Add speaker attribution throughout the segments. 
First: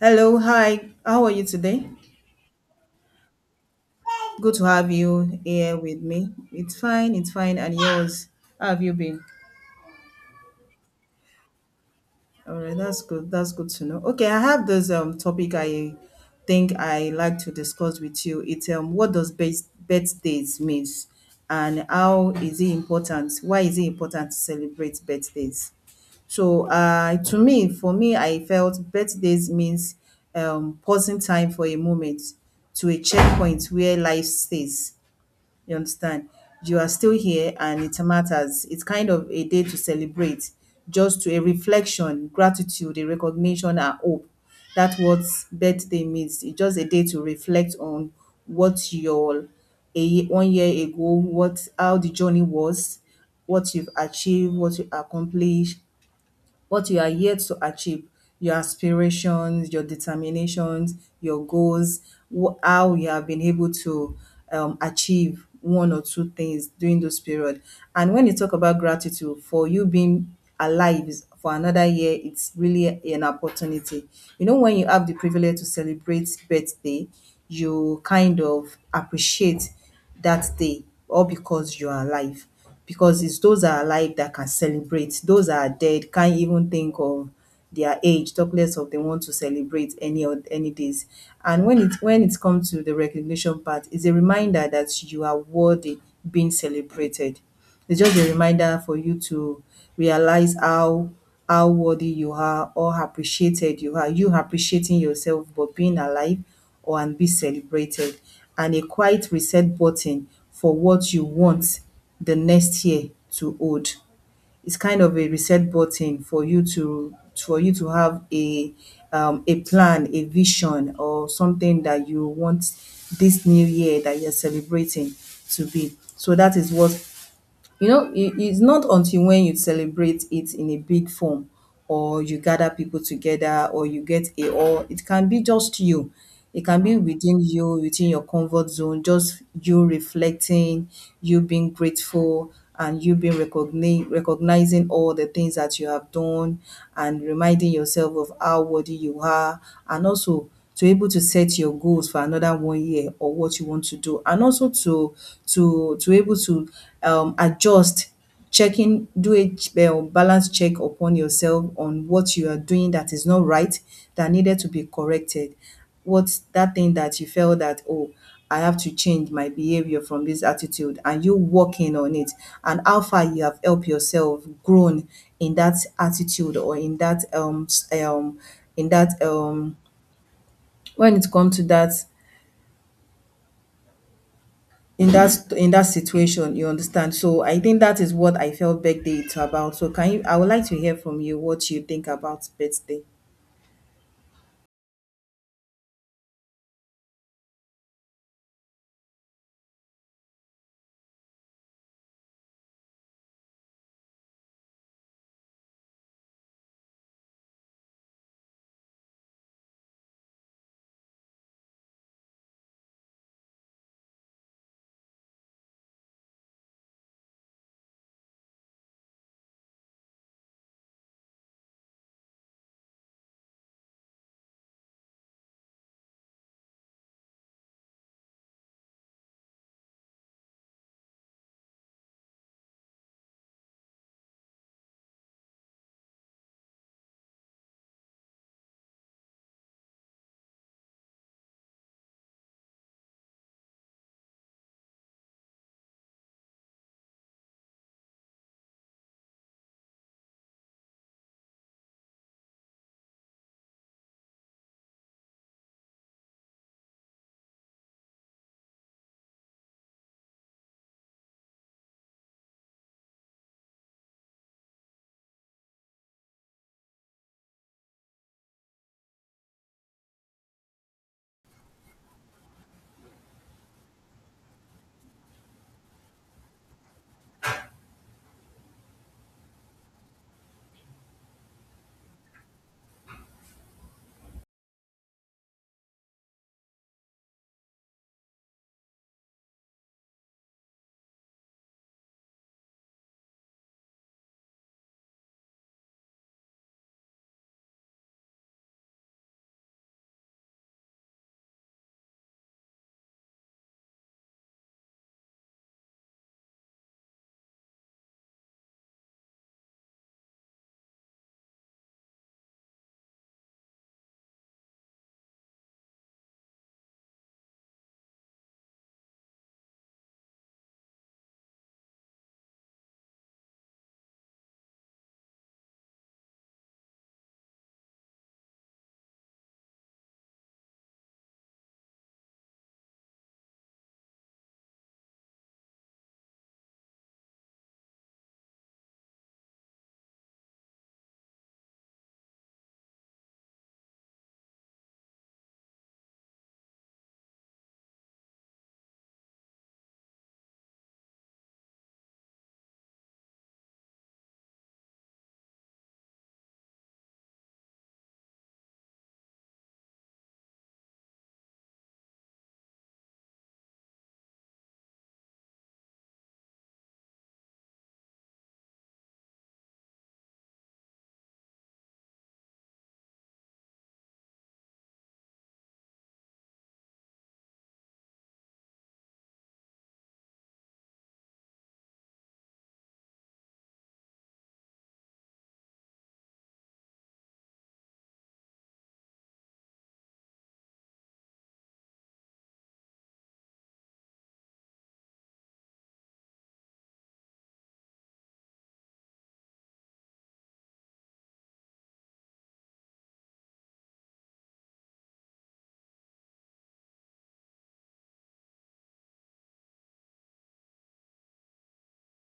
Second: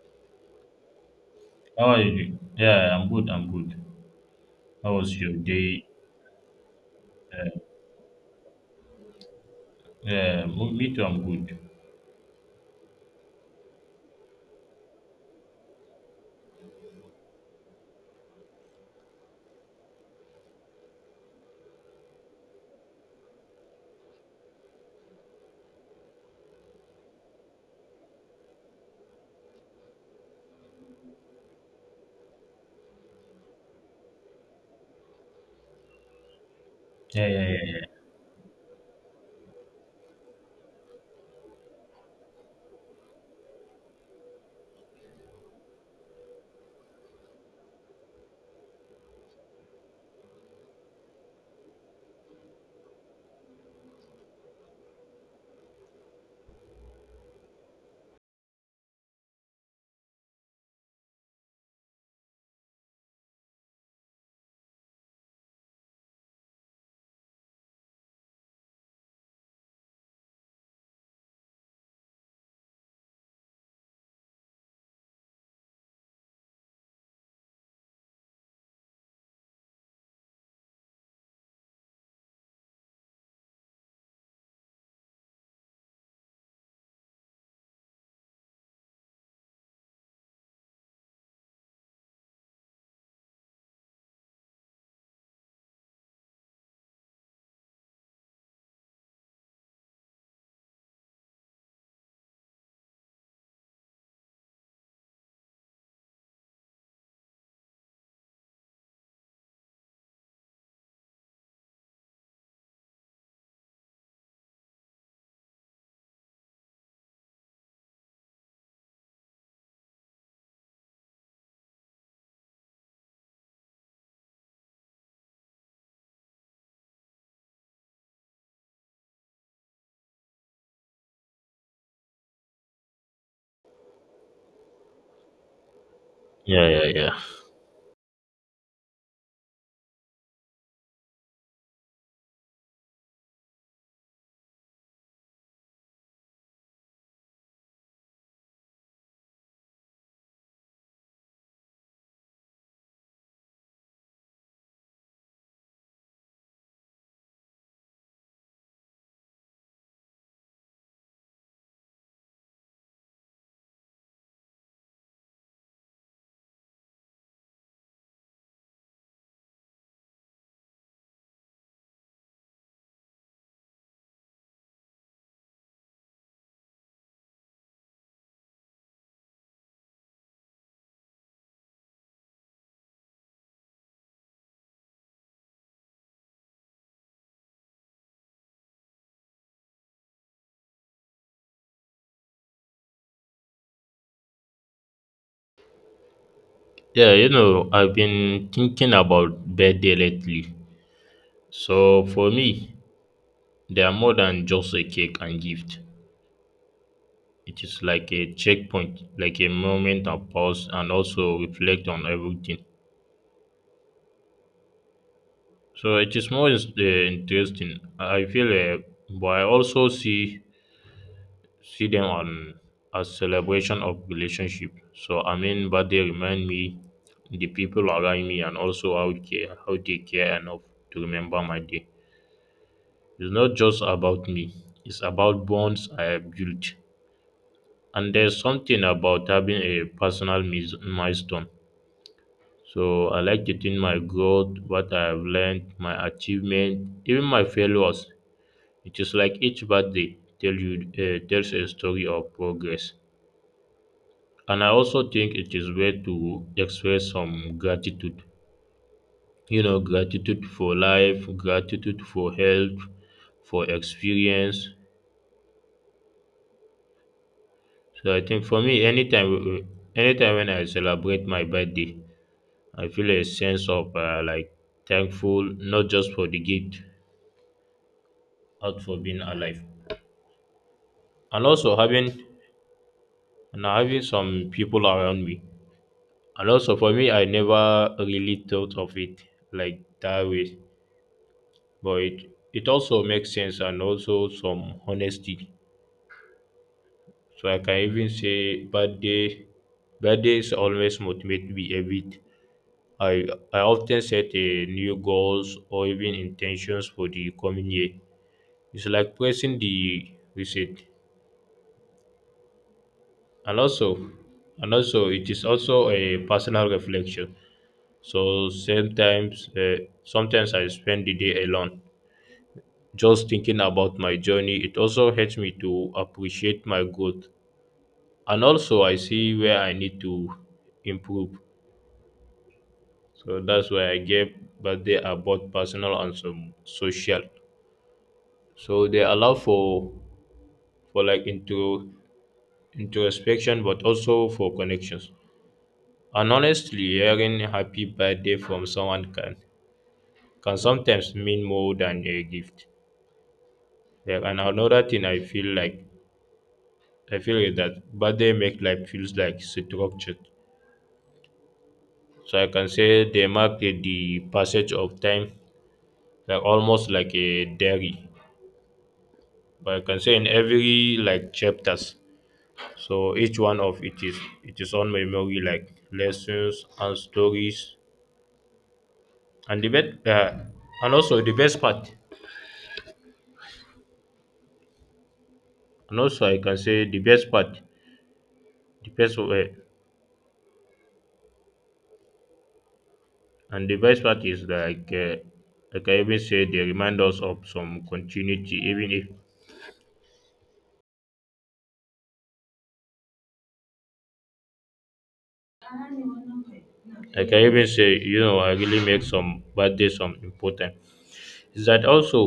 Speaker 1: Hello, hi. How are you today?
Speaker 2: How are you doing? Yeah, I'm good. I'm good.
Speaker 1: Good to have
Speaker 2: How was your
Speaker 1: you here
Speaker 2: day?
Speaker 1: with me. It's fine, it's fine. And yours? How have you been?
Speaker 2: Yeah, me too. I'm good.
Speaker 1: All right, that's good. That's good to know. Okay, I have this topic I think I like to discuss with you. It's what does best birthdays means and how is it important? Why is it important to celebrate birthdays? So, to me, for me, I felt birthdays means pausing time for a moment to a checkpoint where life stays. You understand? You are still
Speaker 2: Yeah, yeah,
Speaker 1: here
Speaker 2: yeah,
Speaker 1: and
Speaker 2: yeah.
Speaker 1: it matters. It's kind of a day to celebrate, just to a reflection, gratitude, a recognition, and hope. That's what birthday means. It's just a day to reflect on what your 1 year ago, what how the journey was, what you've achieved, what you accomplished, what you are here to achieve, your aspirations, your determinations, your goals, how you have been able to achieve one or two things during those period. And when you talk about gratitude for you being alive for another year, it's really an opportunity. You know, when you have the privilege to celebrate birthday, you kind of appreciate that day all because you are alive, because it's those that are alive that can celebrate. Those that are dead can't even think of their age, talk less of they want to celebrate any of any days. And when it comes to the recognition part, it's a reminder that you are worthy being celebrated. It's just a reminder for you to realize how worthy you are or appreciated you are, you appreciating yourself for being alive or and be celebrated, and a quiet reset button for what you want the next year to hold. It's kind of a reset button for you to have a plan, a vision, or something that you want this new year that you're celebrating to be. So that is what. You know, it's not until when you celebrate it in a big form or you gather people together or you get a or it can be just you. It
Speaker 2: Yeah,
Speaker 1: can
Speaker 2: yeah,
Speaker 1: be
Speaker 2: yeah.
Speaker 1: within you, within your comfort zone, just you reflecting, you being grateful, and you being recognizing all the things that you have done and reminding yourself of how worthy you are, and also to be able to set your goals for another 1 year or what you want to do, and also to able to adjust, checking do a ch- balance check upon yourself on what you are doing that is not right, that needed to be corrected. What's that thing that you felt that, oh, I have to change my behavior from this attitude, and you working on it, and how far you have helped yourself grown in that attitude, or in that in that when it comes to that, in that situation. You understand? So I think that is what I felt birthday is about. So can you, I would like to hear from you what you think about birthday.
Speaker 2: Yeah, I've been thinking about birthday lately. So for me, they are more than just a cake and gift. It is like a checkpoint, like a moment of pause and also reflect on everything. So it is more interesting. I feel, but I also see them on as celebration of relationship. So I mean, but they remind me the people around me and also how they care enough to remember my day. It's not just about me; it's about bonds I have built. And there's something about having a personal milestone. So I like to think my growth, what I have learned, my achievement, even my failures. It is like each birthday tells a story of progress. And I also think it is way to express some gratitude, gratitude for life, gratitude for health, for experience. So I think for me, anytime when I celebrate my birthday, I feel a sense of like thankful, not just for the gift, but for being alive, and also having some people around me. And also for me, I never really thought of it like that way. But it also makes sense and also some honesty. So I can even say birthdays always motivate me a bit. I I often set a new goals or even intentions for the coming year. It's like pressing the reset. And also and also it is also a personal reflection. So sometimes I spend the day alone just thinking about my journey. It also helps me to appreciate my growth and also I see where I need to improve. So that's why I gave birthday are both personal and some social. So they allow for like into introspection but also for connections. And honestly hearing happy birthday from someone can sometimes mean more than a gift. Yeah, and another thing I feel is that birthday make life feels like structured. So I can say they mark the passage of time like almost like a diary, but I can say in every like chapters, so each one of it is on memory like lessons and stories. And the best and also the best part, and also I can say the best part, the best way, and the best part is like I can even say they remind us of some continuity, even if, like, I can even say I really make some birthday some important, is that also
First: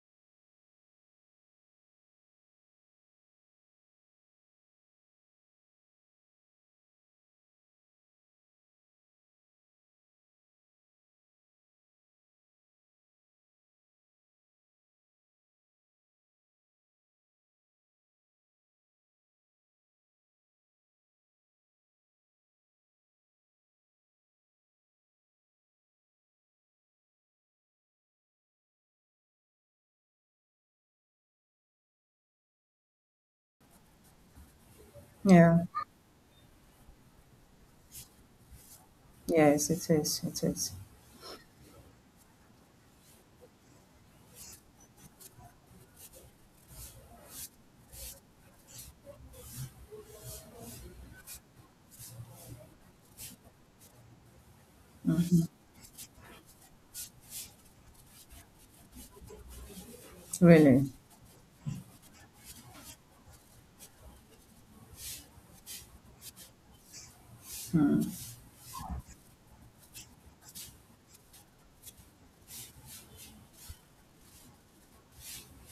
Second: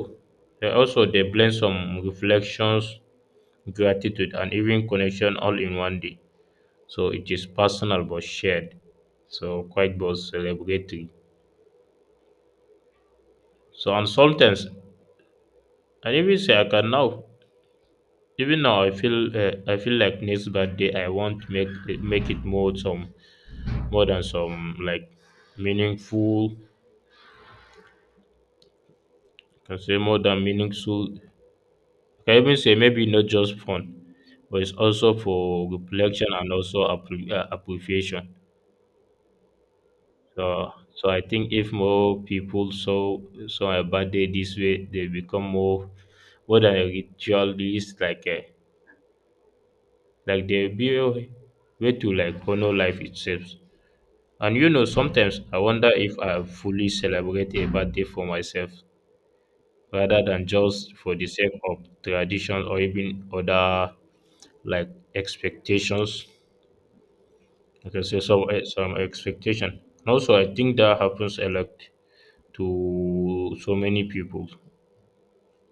Speaker 2: they blend some reflections, gratitude, and even connection all in one day. So it is personal but shared. So quite both celebratory. So on Sultans, and even say I can now. Even now, I feel like next birthday I want to make it more some, more than some like meaningful. Can say more than meaningful. Can even say maybe not just fun, but it's also
Speaker 1: Yeah.
Speaker 2: for reflection and also appreciation.
Speaker 1: Yes, it is, it is,
Speaker 2: So, I think if more people saw a birthday this way, they become more than a ritualist, like they be a way to like honor life itself. And sometimes I wonder if I fully celebrate a birthday for myself rather than
Speaker 1: really.
Speaker 2: just for the sake of tradition or even other like expectations. I can say some expectation. And also, I think that happens a lot to so many people.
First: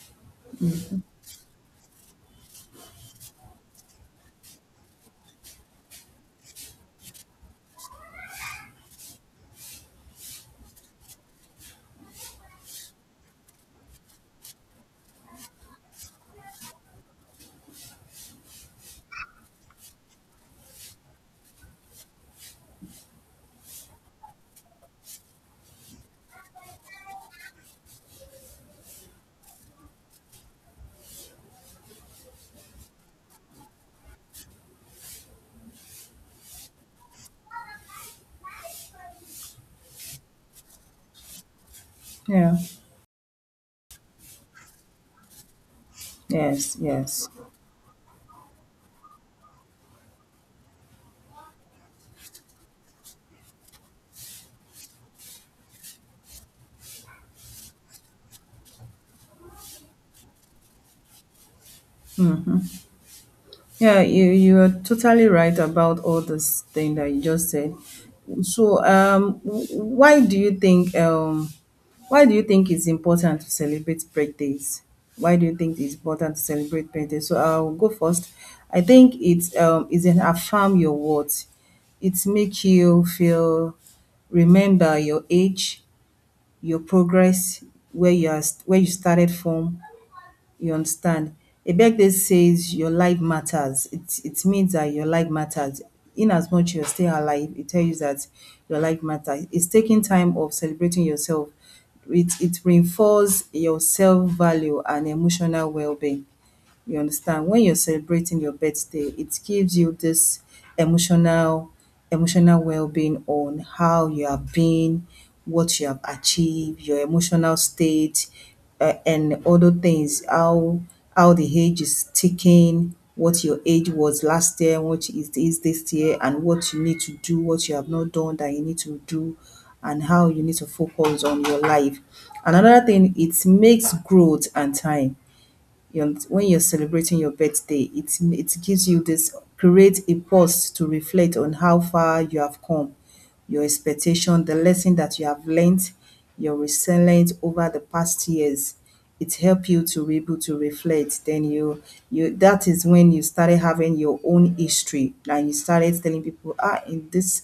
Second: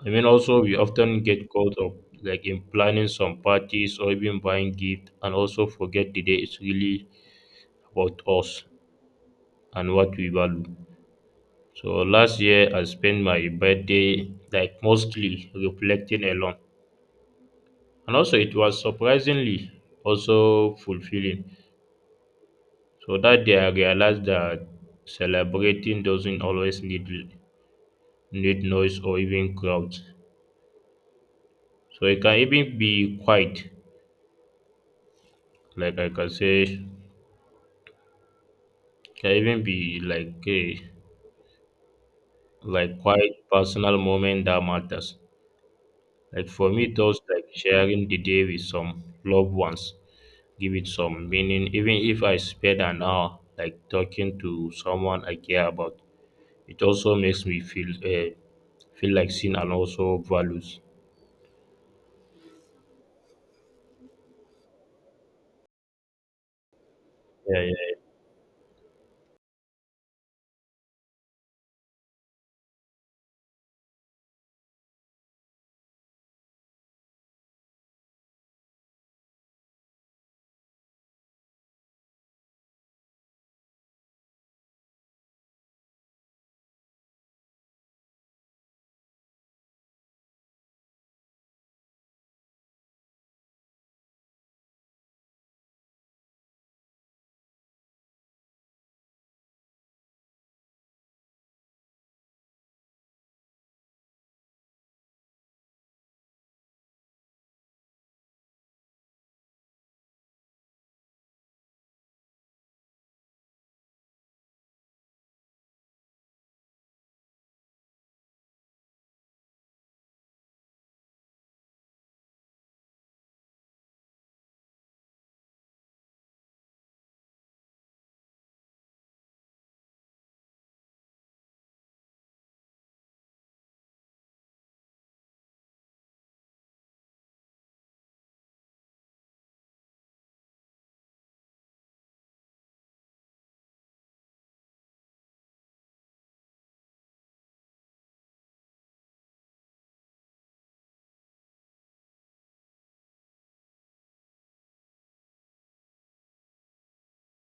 Speaker 2: I mean, also, we often get caught up like in planning some parties or even buying gifts and also forget the day is really about us and what we value. So last year I spent my birthday like mostly reflecting alone, and also it was surprisingly also fulfilling. So that day I realized that celebrating doesn't need noise or even crowds. So it can even be quiet, like I can say, can even be
Speaker 1: Yeah.
Speaker 2: like quite personal moment that matters. Like for
Speaker 1: Yes,
Speaker 2: me, those
Speaker 1: yes.
Speaker 2: like sharing the day with some loved ones give it some meaning. Even if I spend an hour like talking to someone I care about, it also makes me feel like seen and also values.
Speaker 1: Yeah, you are totally right about all this thing that you just
Speaker 2: Yeah, yeah,
Speaker 1: said.
Speaker 2: yeah.
Speaker 1: So, why do you think why do you think it's important to celebrate birthdays? Why do you think it's important to celebrate birthdays? So I'll go first. I think it's an affirm your worth. It makes you feel, remember your age, your progress, where you are, where you started from. You understand, a birthday says your life matters. It means that your life matters. In as much you're still alive, it tells you that your life matters. It's taking time of celebrating yourself. It reinforces your self value and emotional well-being. You understand? When you're celebrating your birthday, it gives you this emotional emotional well-being on how you have been, what you have achieved, your emotional state, and other things, how the age is ticking, what your age was last year, what it is this year, and what you need to do, what you have not done that you need to do, and how you need to focus on your life. And another thing, it makes growth and time. When you're celebrating your birthday, it gives you this, create a pause to reflect on how far you have come, your expectation, the lesson that you have learned, your resilience over the past years. It help you to be able to reflect. You, that is when you started having your own history, and you started telling people, ah, in this,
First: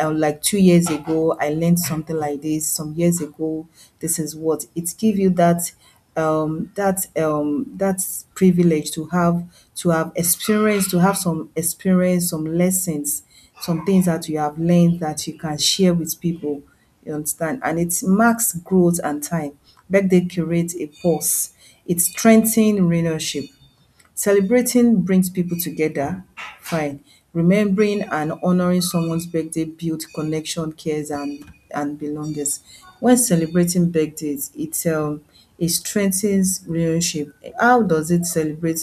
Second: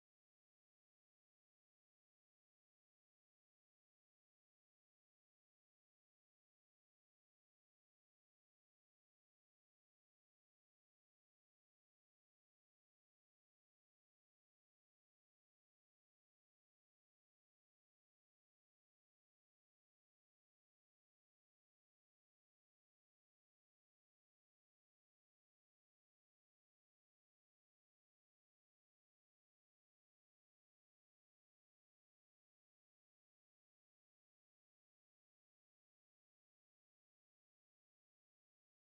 Speaker 1: like 2 years ago, I learned something like this. Some years ago, this is what it give you, that that privilege to have experience to have some experience, some lessons, some things that you have learned that you can share with people. You understand? And it marks growth and time. Birthday creates a pause. It strengthens relationship. Celebrating brings people together, fine. Remembering and honoring someone's birthday builds connection, cares, and belongings. When celebrating birthdays, it it strengthens relationship. How does it celebrate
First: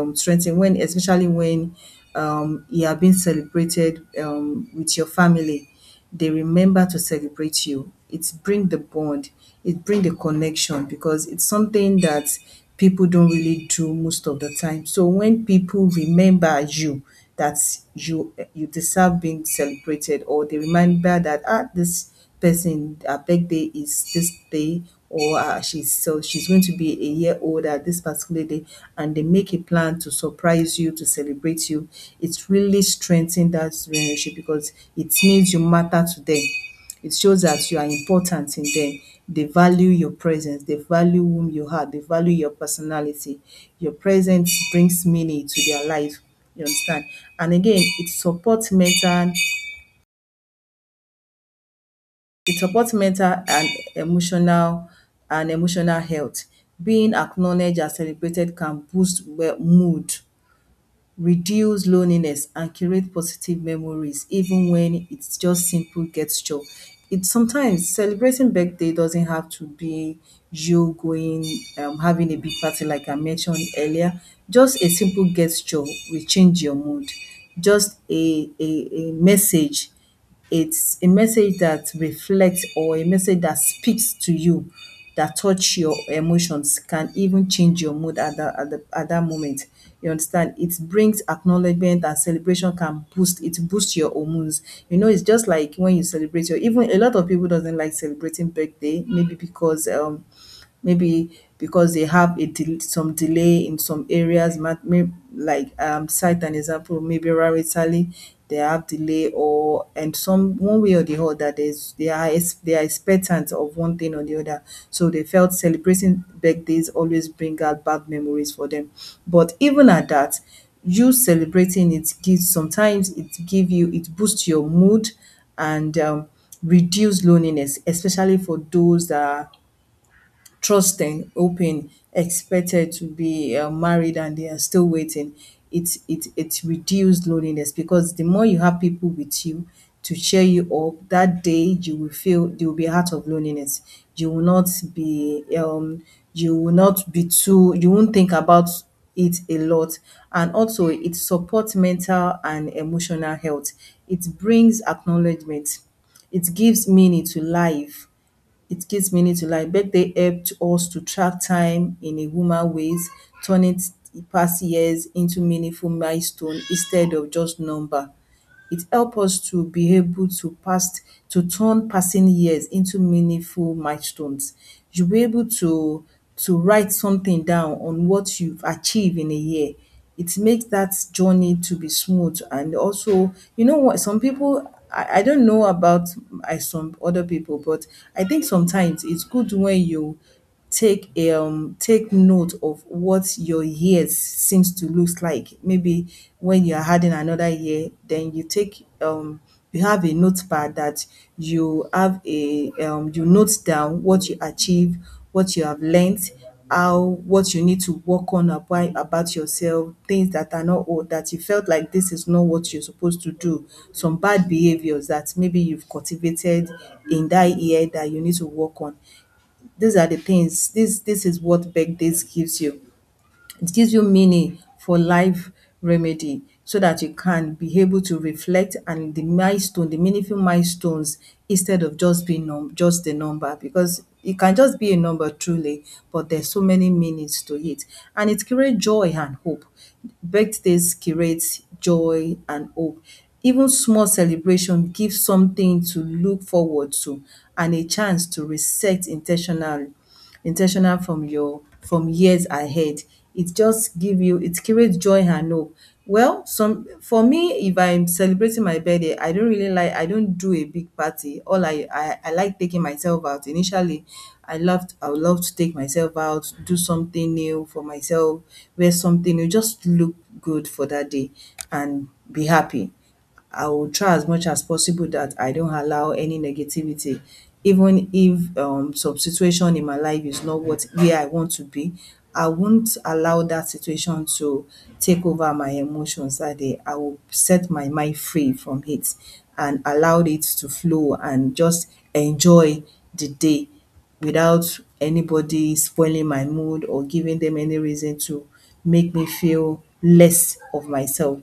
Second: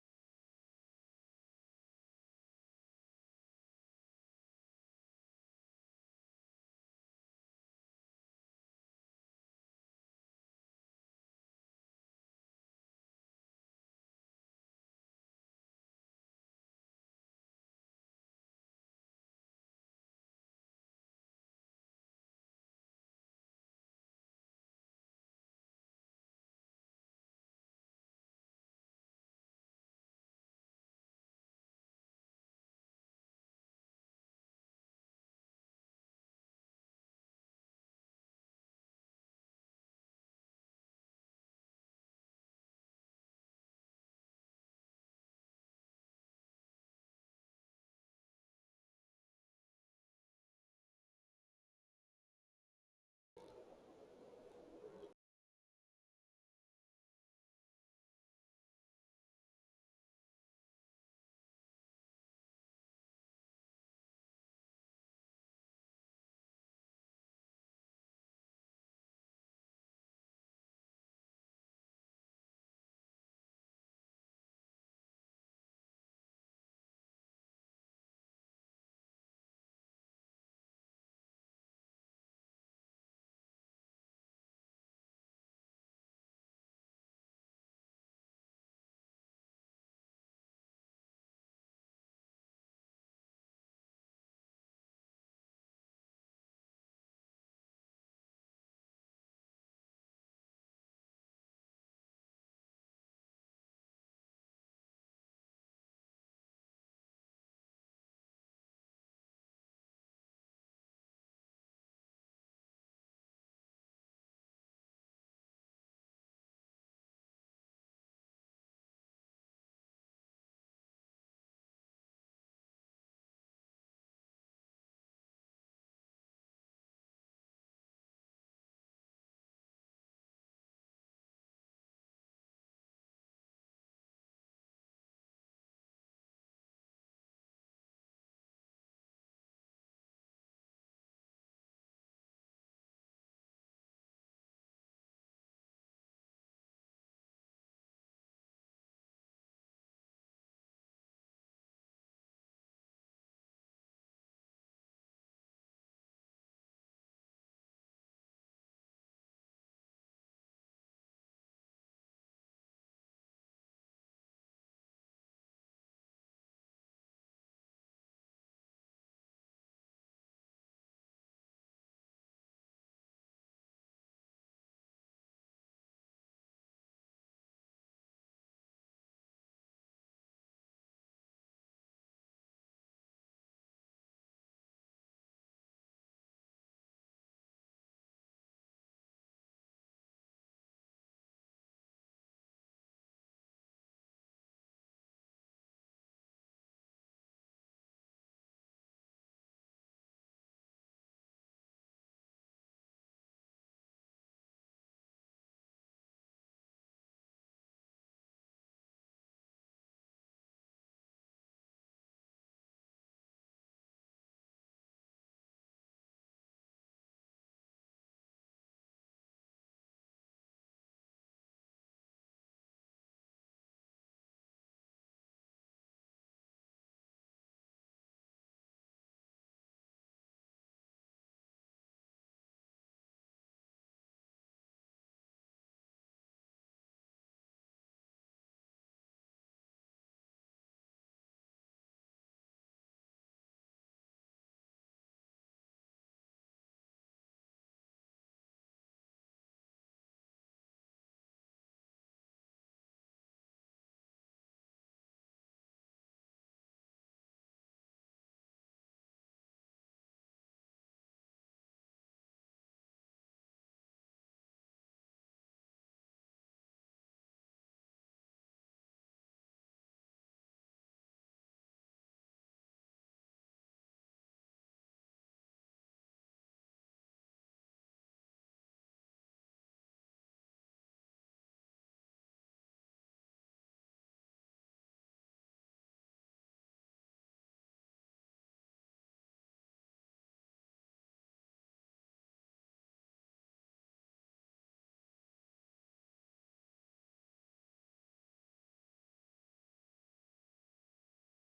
Speaker 1: strengthen, when especially when you are being celebrated with your family, they remember to celebrate you. It bring the bond, it bring the connection, because it's something that people don't really do most of the time. So when people remember you, that you deserve being celebrated, or they remember that, ah, this person, their birthday is this day, or she's going to be a year old at this particular day, and they make a plan to surprise you, to celebrate you, it's really strengthened that relationship, because it means you matter to them. It shows that you are important in them. They value your presence, they value whom you are, they value your personality. Your presence brings meaning to their life. You understand? And again, it supports mental, it supports mental and emotional, and emotional health. Being acknowledged and celebrated can boost mood, reduce loneliness, and create positive memories, even when it's just simple gesture. It sometimes celebrating birthday doesn't have to be you going having a big party like I mentioned earlier. Just a simple gesture will change your mood. Just a message. It's a message that reflects, or a message that speaks to you, that touch your emotions, can even change your mood at that at the at that moment. You understand? It brings acknowledgement and celebration, can boost, it boosts your hormones. You know, it's just like when you celebrate your, even a lot of people doesn't like celebrating birthday, maybe because they have some delay in some areas, like cite an example, maybe rarely they have delay or, and some one way or the other, there's they are they are expectant of one thing or the other. So they felt celebrating birthdays always bring out bad memories for them. But even at that, you celebrating it gives, sometimes it give you, it boosts your mood, and reduce loneliness, especially for those that trusting, hoping, expected to be married, and they are still waiting. It reduced loneliness, because the more you have people with you to cheer you up, that day you will feel, you will be out of loneliness. You will not be you will not be too, you won't think about it a lot. And also it supports mental and emotional health. It brings acknowledgement, it gives meaning to life. It gives meaning to life. Birthday helped us to track time in a human ways, turning past years into meaningful milestone instead of just number. It help us to be able to pass, to turn passing years into meaningful milestones. You'll be able to write something down on what you've achieved in a year. It makes that journey to be smooth. And also, you know what, some people, I don't know about, I, some other people, but I think sometimes it's good when you take a take note of what your years seems to looks like. Maybe when you are adding another year, then you take you have a notepad that you have a you note down what you achieve, what you have learnt, how what you need to work on about yourself, things that are not or that you felt like this is not what you're supposed to do, some bad behaviours that maybe you've cultivated in that year that you need to work on. These are the things, this is what birthdays gives you. It gives you meaning for life, remedy, so that you can be able to reflect and the milestone, the meaningful milestones instead of just being num just a number, because it can just be a number truly, but there's so many meanings to it. And it creates joy and hope. Birthdays creates joy and hope. Even small celebration gives something to look forward to and a chance to reset intentionally. Intentional from your from years ahead. It just give you it creates joy and hope. Well, some for me, if I'm celebrating my birthday, I don't really like, I don't do a big party. I like taking myself out. Initially, I would love to take myself out, do something new for myself, wear something new, just look good for that day and be happy. I will try as much as possible that I don't allow any negativity, even if some situation in my life is not what where I want to be. I won't allow that situation to take over my emotions that day. I will set my mind free from it and allow it to flow and just enjoy the day without anybody spoiling my mood or giving them any reason to make me feel less of myself,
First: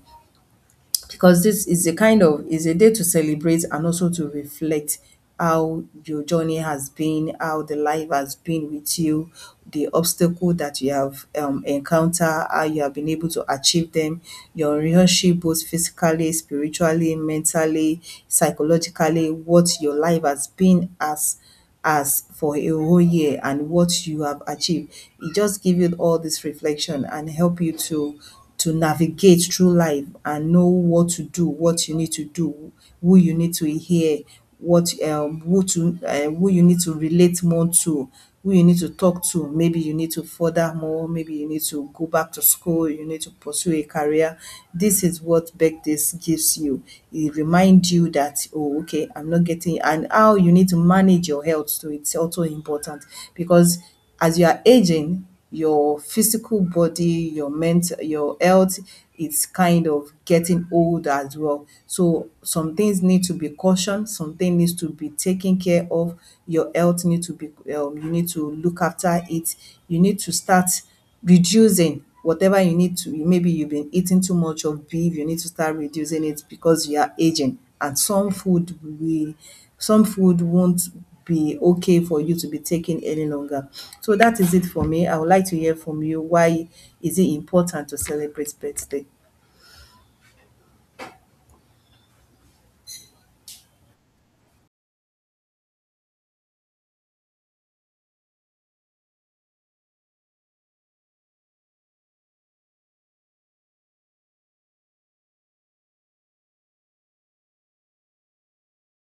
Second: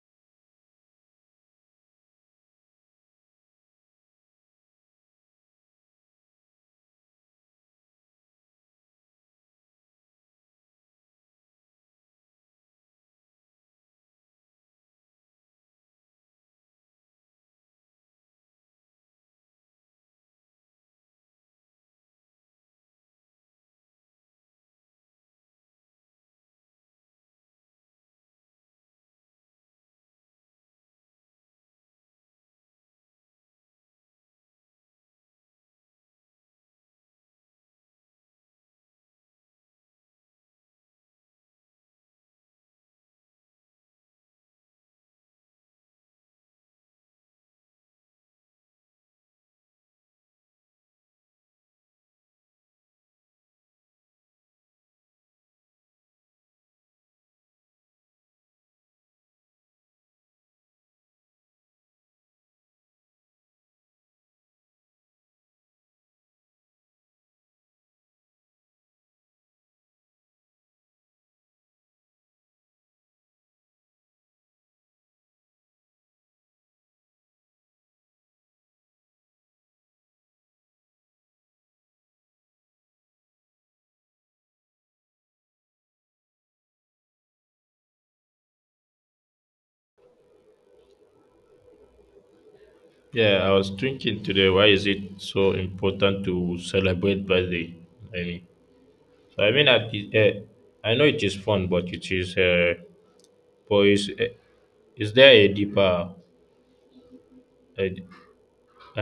Speaker 1: because this is a day to celebrate and also to reflect how your journey has been, how the life has been with you, the obstacle that you have encountered, how you have been able to achieve them, your relationship both physically, spiritually, mentally, psychologically, what your life has been as for a whole year and what you have achieved. It just give you all this reflection and help you to navigate through life and know what to do, what you need to do, who you need to hear, what who you need to relate more to, who you need to talk to. Maybe you need to further more, maybe you need to go back to school, you need to pursue a career. This is what birthdays gives you. It reminds you that, oh, okay, I'm not getting, and how you need to manage your health too. It's also important, because as you are aging, your physical body, your mental, your health is kind of getting old as well. So some things need to be cautioned, something needs to be taken care of. Your health need to be, you need to look after it. You need to start reducing whatever you need to. Maybe you've been eating too much of beef, you need to start reducing it because you are aging, and some food we some food won't be okay for you to be taking any longer. So that is it for me. I would like to hear from you, why is it important to celebrate birthday?
Speaker 2: Yeah, I was thinking today, why is it so important to celebrate birthday? I mean, I mean, I know it is fun, but it is poise. Is there a deeper, a-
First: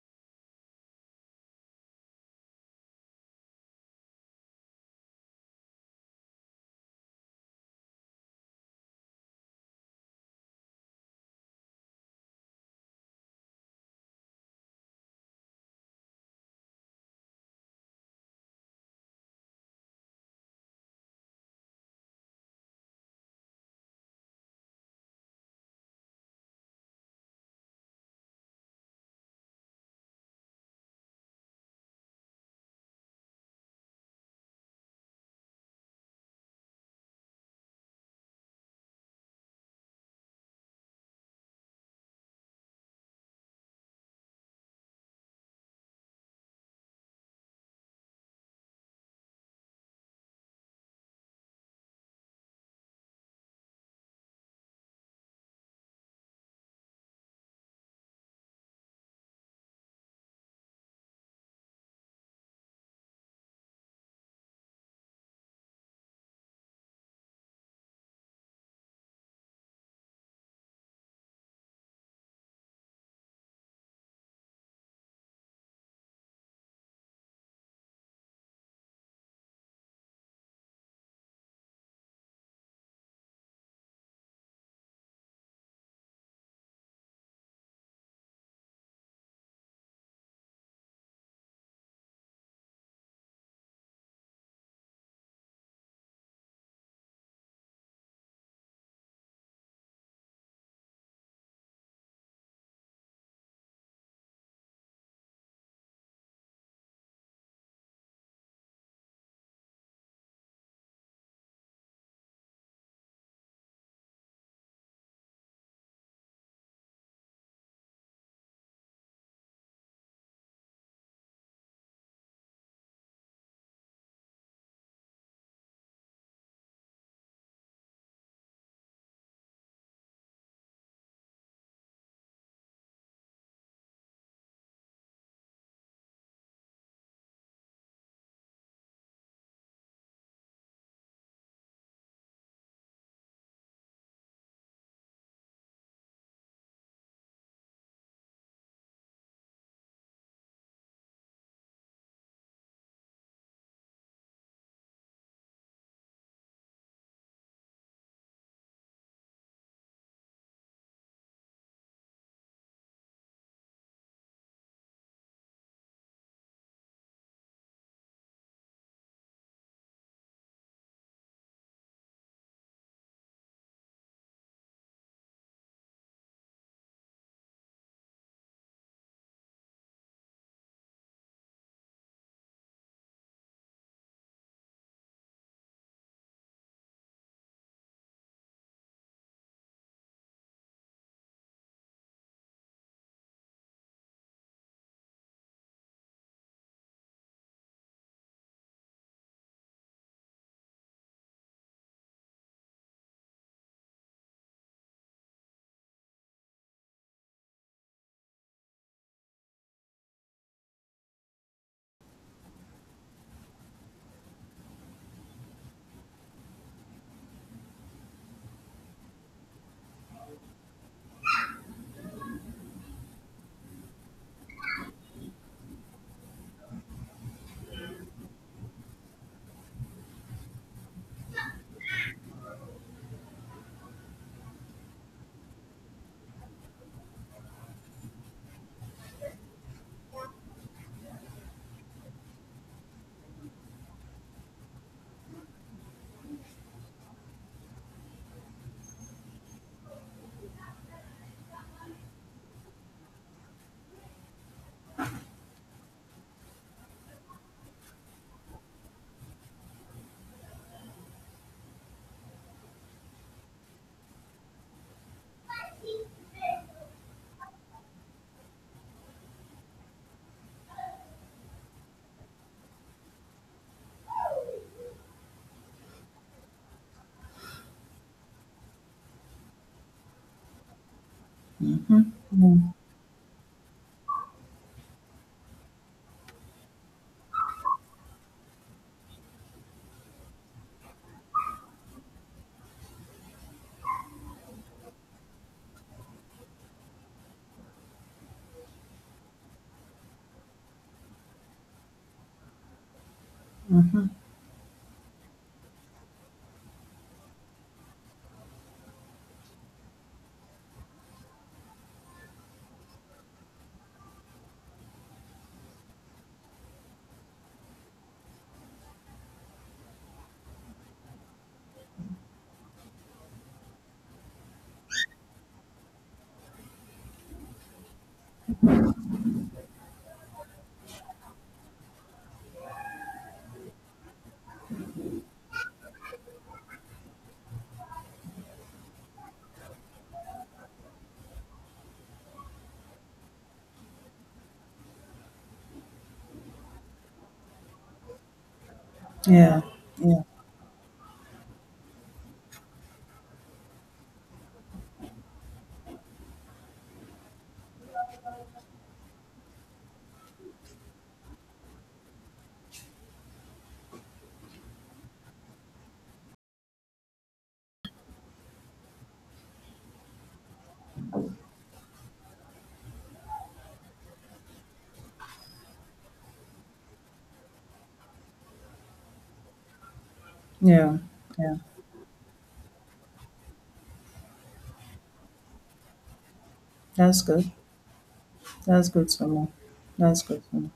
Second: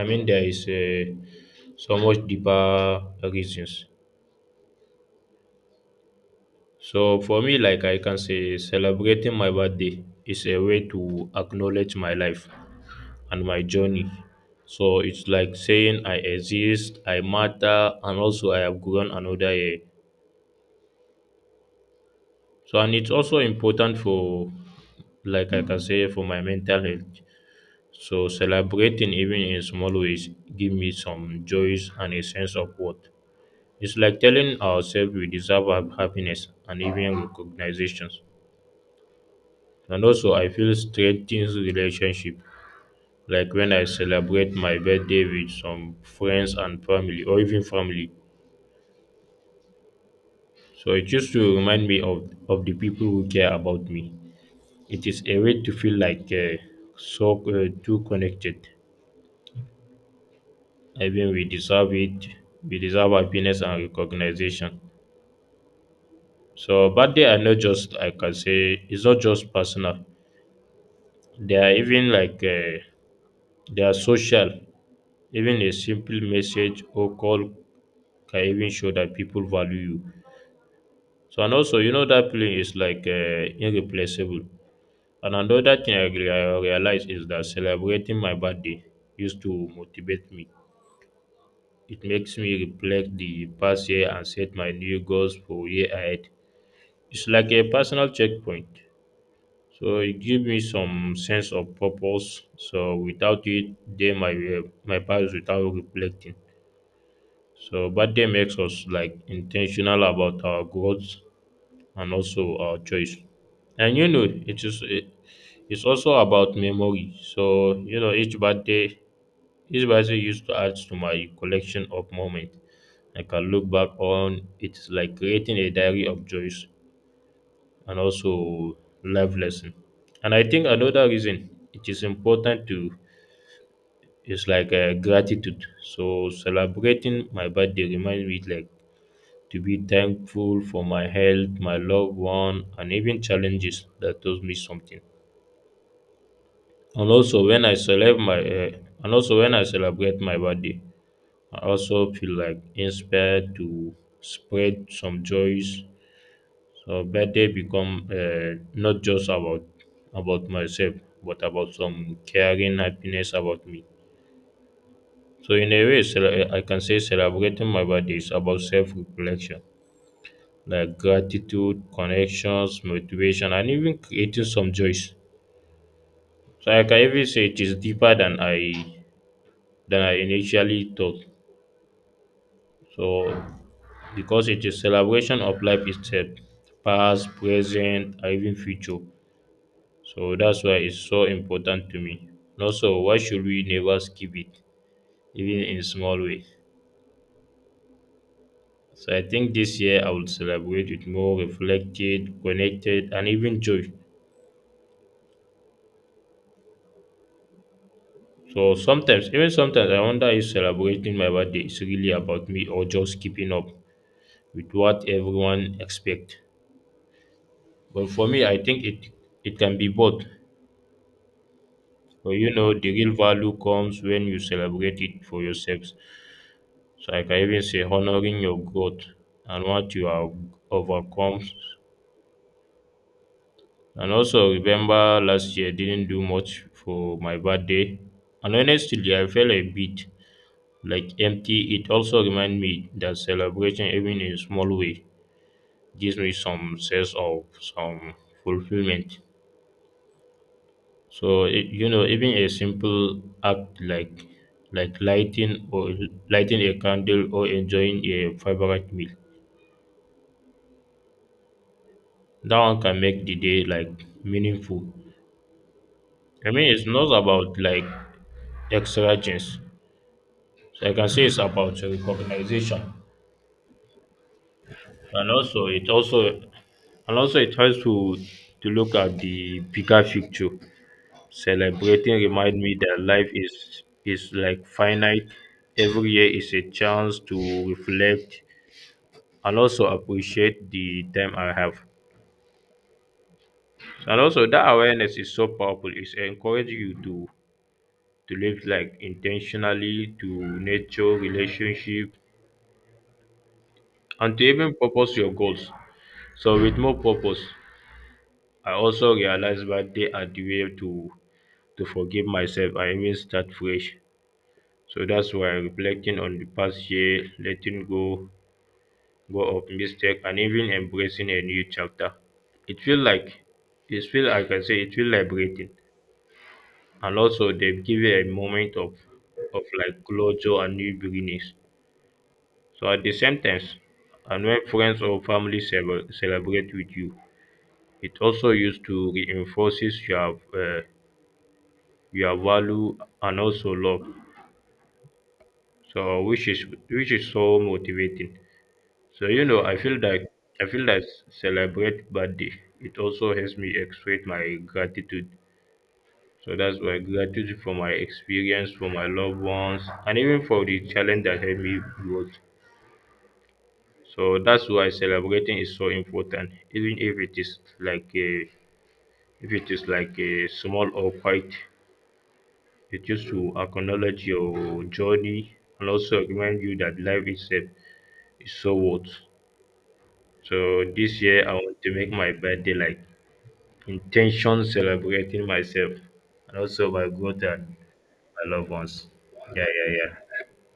Speaker 2: I mean, there is so much deeper reasons. So for me, like I can say, celebrating my birthday is a way to acknowledge my life and my journey. So it's like saying I exist, I matter, and also I have grown another year. So and it's also important for, like I can say, for my mental health. So celebrating even in small ways give me some joys and a sense of worth. It's like telling ourselves we deserve happiness and even recognitions. And also, I feel strengthens relationship. Like when I celebrate my birthday with some friends and family, or even family. So it used to remind me of the people who care about me. It is a way to feel like so too connected. I mean, we deserve it. We deserve happiness and recognition. So birthday are not just, I can say it's not just personal. They are even like they are social. Even a simple message or call can even show that people value you. So and also you know that feeling is like irreplaceable. And another thing I realize is that celebrating my birthday used to motivate me. It makes me reflect the past year and set my new goals for year ahead. It's like a personal checkpoint. So it give me some sense of purpose. So without it, day might pass without reflecting. So birthday makes us like intentional about our goals and also our choice. And you know, it's also about memory. So you know, each birthday used to add to my collection of moments. I can look back on. It's like creating a diary of joys and also life lesson. And I think another reason it is important to is like gratitude. So celebrating my birthday reminds me like to be thankful for my health, my loved one, and even challenges that taught me something. And also when I celebrate my uh, and also when I celebrate my birthday, I also feel like inspired to spread some joys. So birthday become not just about myself, but about some caring happiness about me. So in a way, I can say celebrating my birthday is about self-reflection, like gratitude, connections, motivation, and even creating some joys. So I can even say it is deeper than I initially thought. So because it is celebration of life itself, past, present, and even future. So that's why it's so important to me. And also, why should we never skip it, even in small ways? So I think this year I will celebrate it more reflected, connected, and even joy. So sometimes, even sometimes, I wonder if celebrating my birthday is really about me or just keeping up with what everyone expects. But for me, I think it can be both. So, the real value comes when you celebrate it for yourselves. So I can even say honoring your growth and what you have overcome. And also remember last year didn't do much for my birthday. And honestly I felt a bit like empty. It also reminded me that celebration even in a small way gives me some sense of some fulfillment. So it, you know even a simple act like lighting a candle or enjoying a favorite meal, that one can make the day like meaningful. I mean, it's not about like extra things. So I can say it's about recognition, and also it also and also it helps to look at the bigger picture. Celebrating remind me that life is like finite. Every year is a chance to reflect and also appreciate the time I have. And also that awareness is so powerful. It's encouraging you to live like intentionally to nature relationship and to even purpose your goals. So with more purpose, I also realized that they are the way to forgive myself and even start fresh. So that's why I'm reflecting on the past year, letting go of mistake and even embracing a new chapter. it feel like it feel, I can say it feel liberating, and also they have given a moment of like closure and new beginnings. So at the same time, and when friends or family celebrate with you, it also used to reinforces your value and also love. So which is so motivating. So
Speaker 1: Yeah.
Speaker 2: I feel
Speaker 1: Yeah.
Speaker 2: that I feel that celebrate birthday. It also helps me express my gratitude. So that's why gratitude for my experience, for my loved ones, and even for the challenge that helped me grow. So that's why celebrating is so important, even if it is like a if it is like a small or quiet, it just to acknowledge your journey and also remind you that life itself is so worth. So
Speaker 1: Yeah.
Speaker 2: this year I
Speaker 1: Yeah,
Speaker 2: want to make my birthday like intention, celebrating myself and also my
Speaker 1: that's
Speaker 2: growth
Speaker 1: good.
Speaker 2: and my loved
Speaker 1: That's
Speaker 2: ones.
Speaker 1: good to know.
Speaker 2: Yeah, yeah, yeah.
Speaker 1: That's good to know.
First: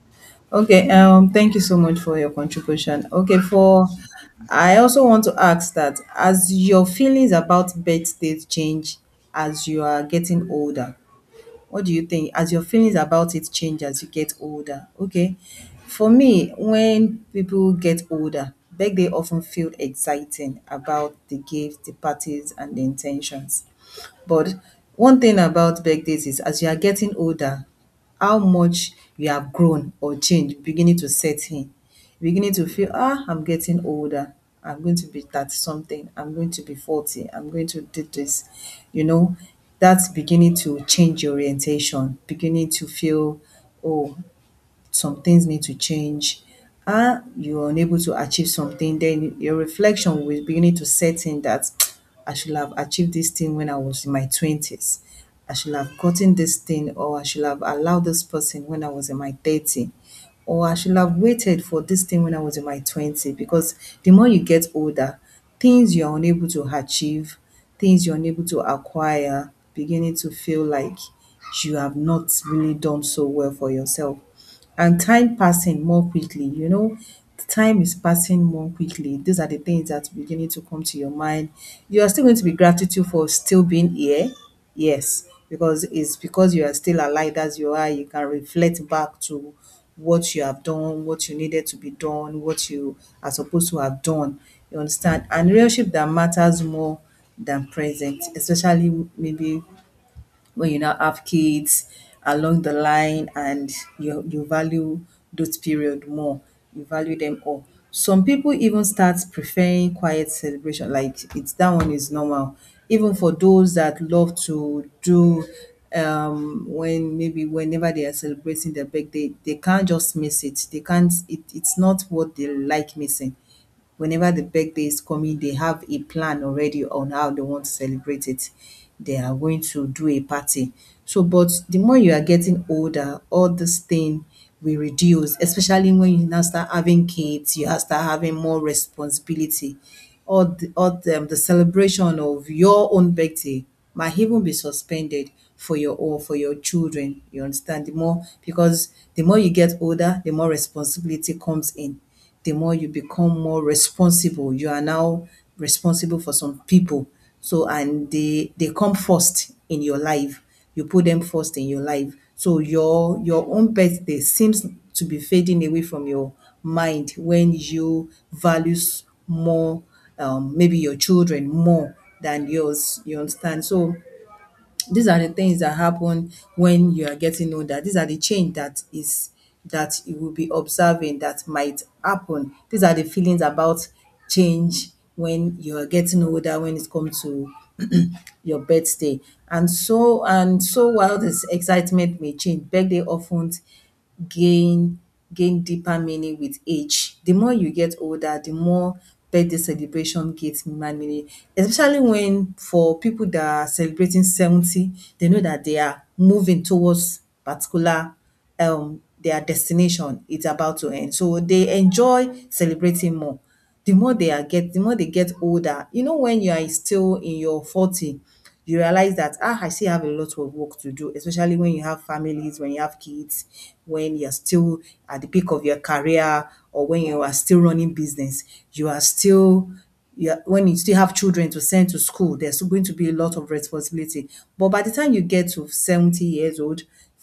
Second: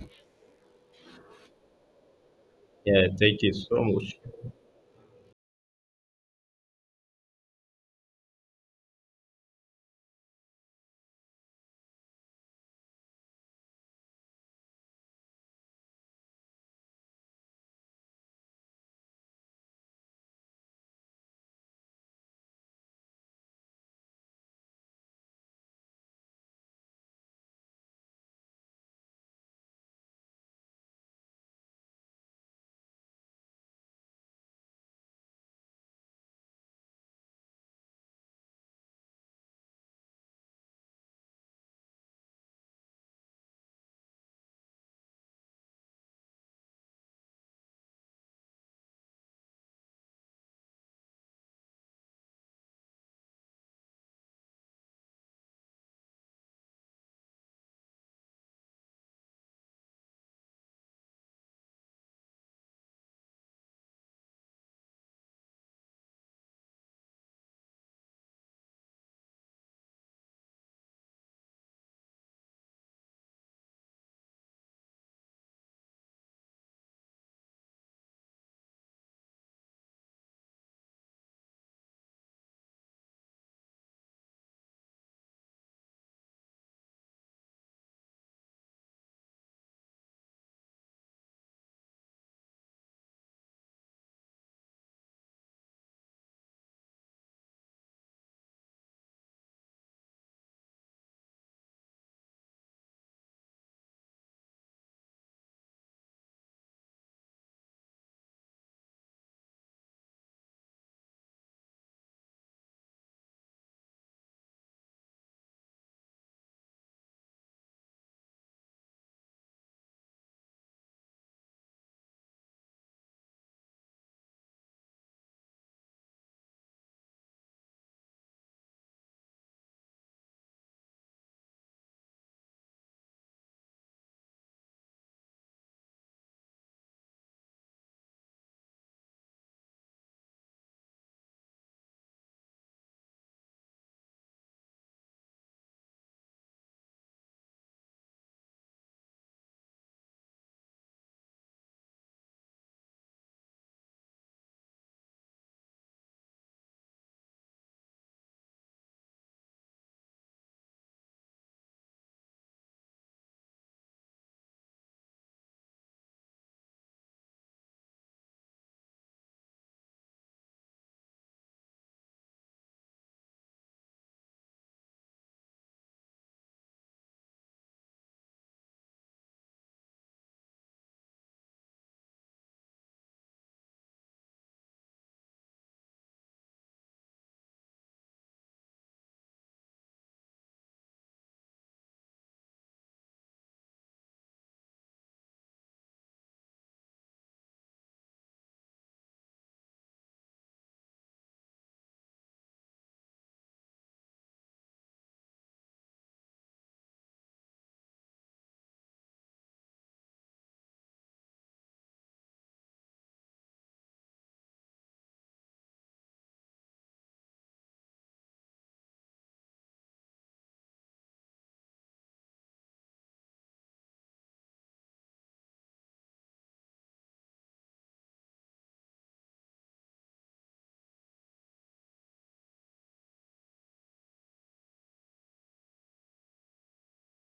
Speaker 1: Okay, thank you so much for your contribution.
Speaker 2: Yeah,
Speaker 1: Okay,
Speaker 2: thank you so
Speaker 1: for
Speaker 2: much.
Speaker 1: I also want to ask that as your feelings about birthdays change as you are getting older, what do you think? As your feelings about it change as you get older, okay? For me, when people get older, birthday often feel exciting about the gifts, the parties, and the intentions. But one thing about birthdays is, as you are getting older, how much you have grown or changed beginning to set in. Beginning to feel, ah, I'm getting older. I'm going to be that something. I'm going to be 40. I'm going to do this. You know, that's beginning to change your orientation, beginning to feel, oh, some things need to change, ah, you are unable to achieve something, then your reflection will be beginning to set in that I should have achieved this thing when I was in my 20s. I should have gotten this thing, or I should have allowed this person when I was in my 30, or I should have waited for this thing when I was in my 20. Because the more you get older, things you are unable to achieve, things you're unable to acquire, beginning to feel like you have not really done so well for yourself, and time passing more quickly, you know, time is passing more quickly. These are the things that's beginning to come to your mind. You are still going to be gratitude for still being here. Yes, because it's, because you are still alive as you are, you can reflect back to what you have done, what you needed to be done, what you are supposed to have done. You understand? And relationship that matters more than present, especially maybe when you now have kids along the line, and you value those period more, you value them all. Some people even start preferring quiet celebration, like it's, that one is normal, even for those that love to do, when maybe whenever they are celebrating their birthday, they can't just miss it, they can't, it's not what they like missing. Whenever the birthday is coming, they have a plan already on how they want to celebrate it. They are going to do a party. So, but the more you are getting older, all this thing will reduce, especially when you now start having kids, you start having more responsibility. All the celebration of your own birthday might even be suspended for your children. You understand? The more, because the more you get older, the more responsibility comes in, the more you become more responsible. You are now responsible for some people. So, and they come first in your life. You put them first in your life. So your own birthday seems to be fading away from your mind when you values more maybe your children more than yours. You understand? So these are the things that happen when you are getting older. These are the change that is that you will be observing that might happen. These are the feelings about change when you are getting older, when it comes to your birthday. And so, and so, while this excitement may change, birthday often gain gain deeper meaning with age. The more you get older, the more birthday celebration gets human meaning. Especially when for people that are celebrating 70, they know that they are moving towards particular, their destination. It's about to end. So they enjoy celebrating more the more the more they get older. You know, when you are still in your 40, you realize that, ah, I still have a lot of work to do, especially when you have families, when you have kids, when you're still at the peak of your career, or when you are still running business, you are still, you are, when you still have children to send to school, there's still going to be a lot of responsibility. But by the time you get to 70 years old,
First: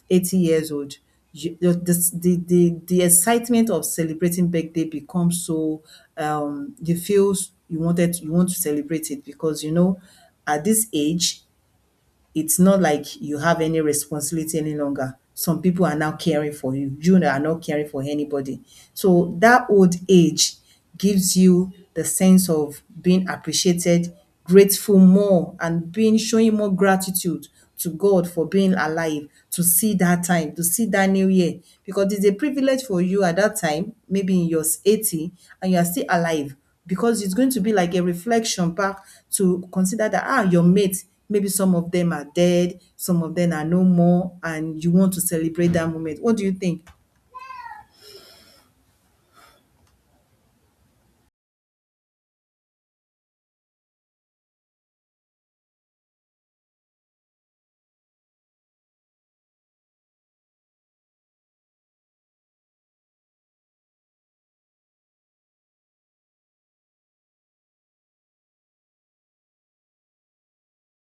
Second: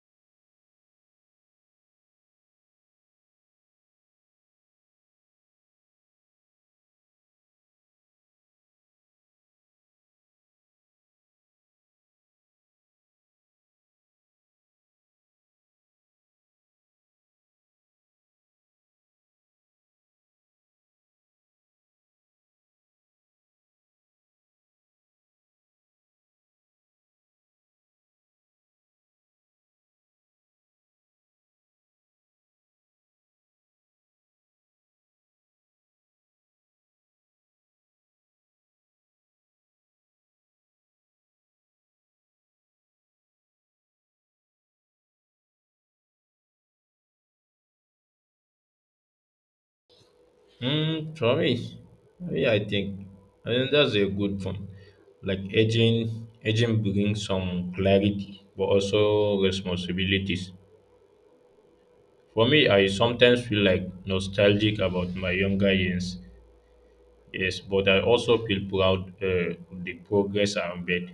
Speaker 1: 80 years old, you, the excitement of celebrating birthday becomes so, you feel, you want to celebrate it because you know at this age it's not like you have any responsibility any longer. Some people are now caring for you. You are not caring for anybody. So that old age gives you the sense of being appreciated, grateful more, and being showing more gratitude to God for being alive, to see that time, to see that new year. Because it's a privilege for you at that time, maybe in your 80, and you are still alive, because it's going to be like a reflection back to consider that, ah, your mates, maybe some of them are dead, some of them are no more, and you want to celebrate that moment. What do you think?
Speaker 2: For me, yeah, I think, I mean, that's a good point. Like aging brings some clarity, but also responsibilities. For me, I sometimes feel like nostalgic about my younger years, yes, but I also feel proud of the progress I have made.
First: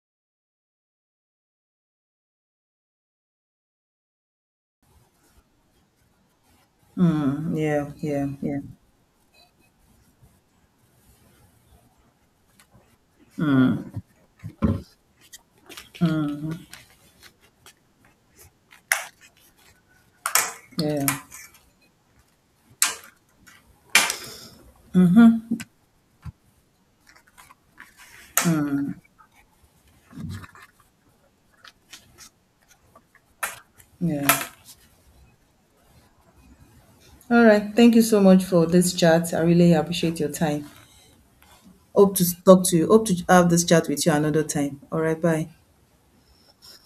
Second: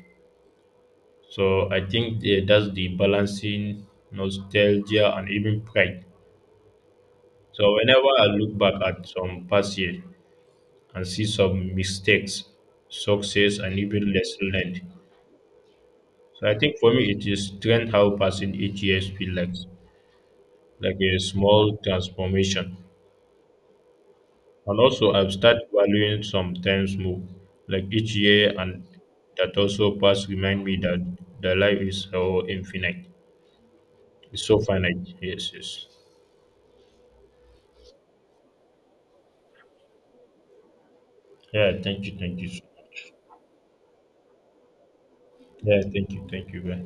Speaker 2: So I think that's the balancing nostalgia and even pride.
Speaker 1: Mm,
Speaker 2: So
Speaker 1: yeah,
Speaker 2: whenever I
Speaker 1: yeah,
Speaker 2: look
Speaker 1: yeah.
Speaker 2: back at some past years, and see some mistakes, success, and even lesson learned. So I think for me, it is trend how passing each year feels like a
Speaker 1: Yeah.
Speaker 2: small transformation. And also, I've started valuing some times more, like each year, and
Speaker 1: Mm,
Speaker 2: that also past remind me that the life is so infinite. It's
Speaker 1: yeah.
Speaker 2: so finite. Yes, yes.
Speaker 1: All right, thank you so much for this chat, I really appreciate your time.
Speaker 2: Yeah, thank you,
Speaker 1: Hope
Speaker 2: thank
Speaker 1: to
Speaker 2: you.
Speaker 1: talk to you, hope to have this chat with you another time. All right, bye.
Speaker 2: Yeah, thank you, bye.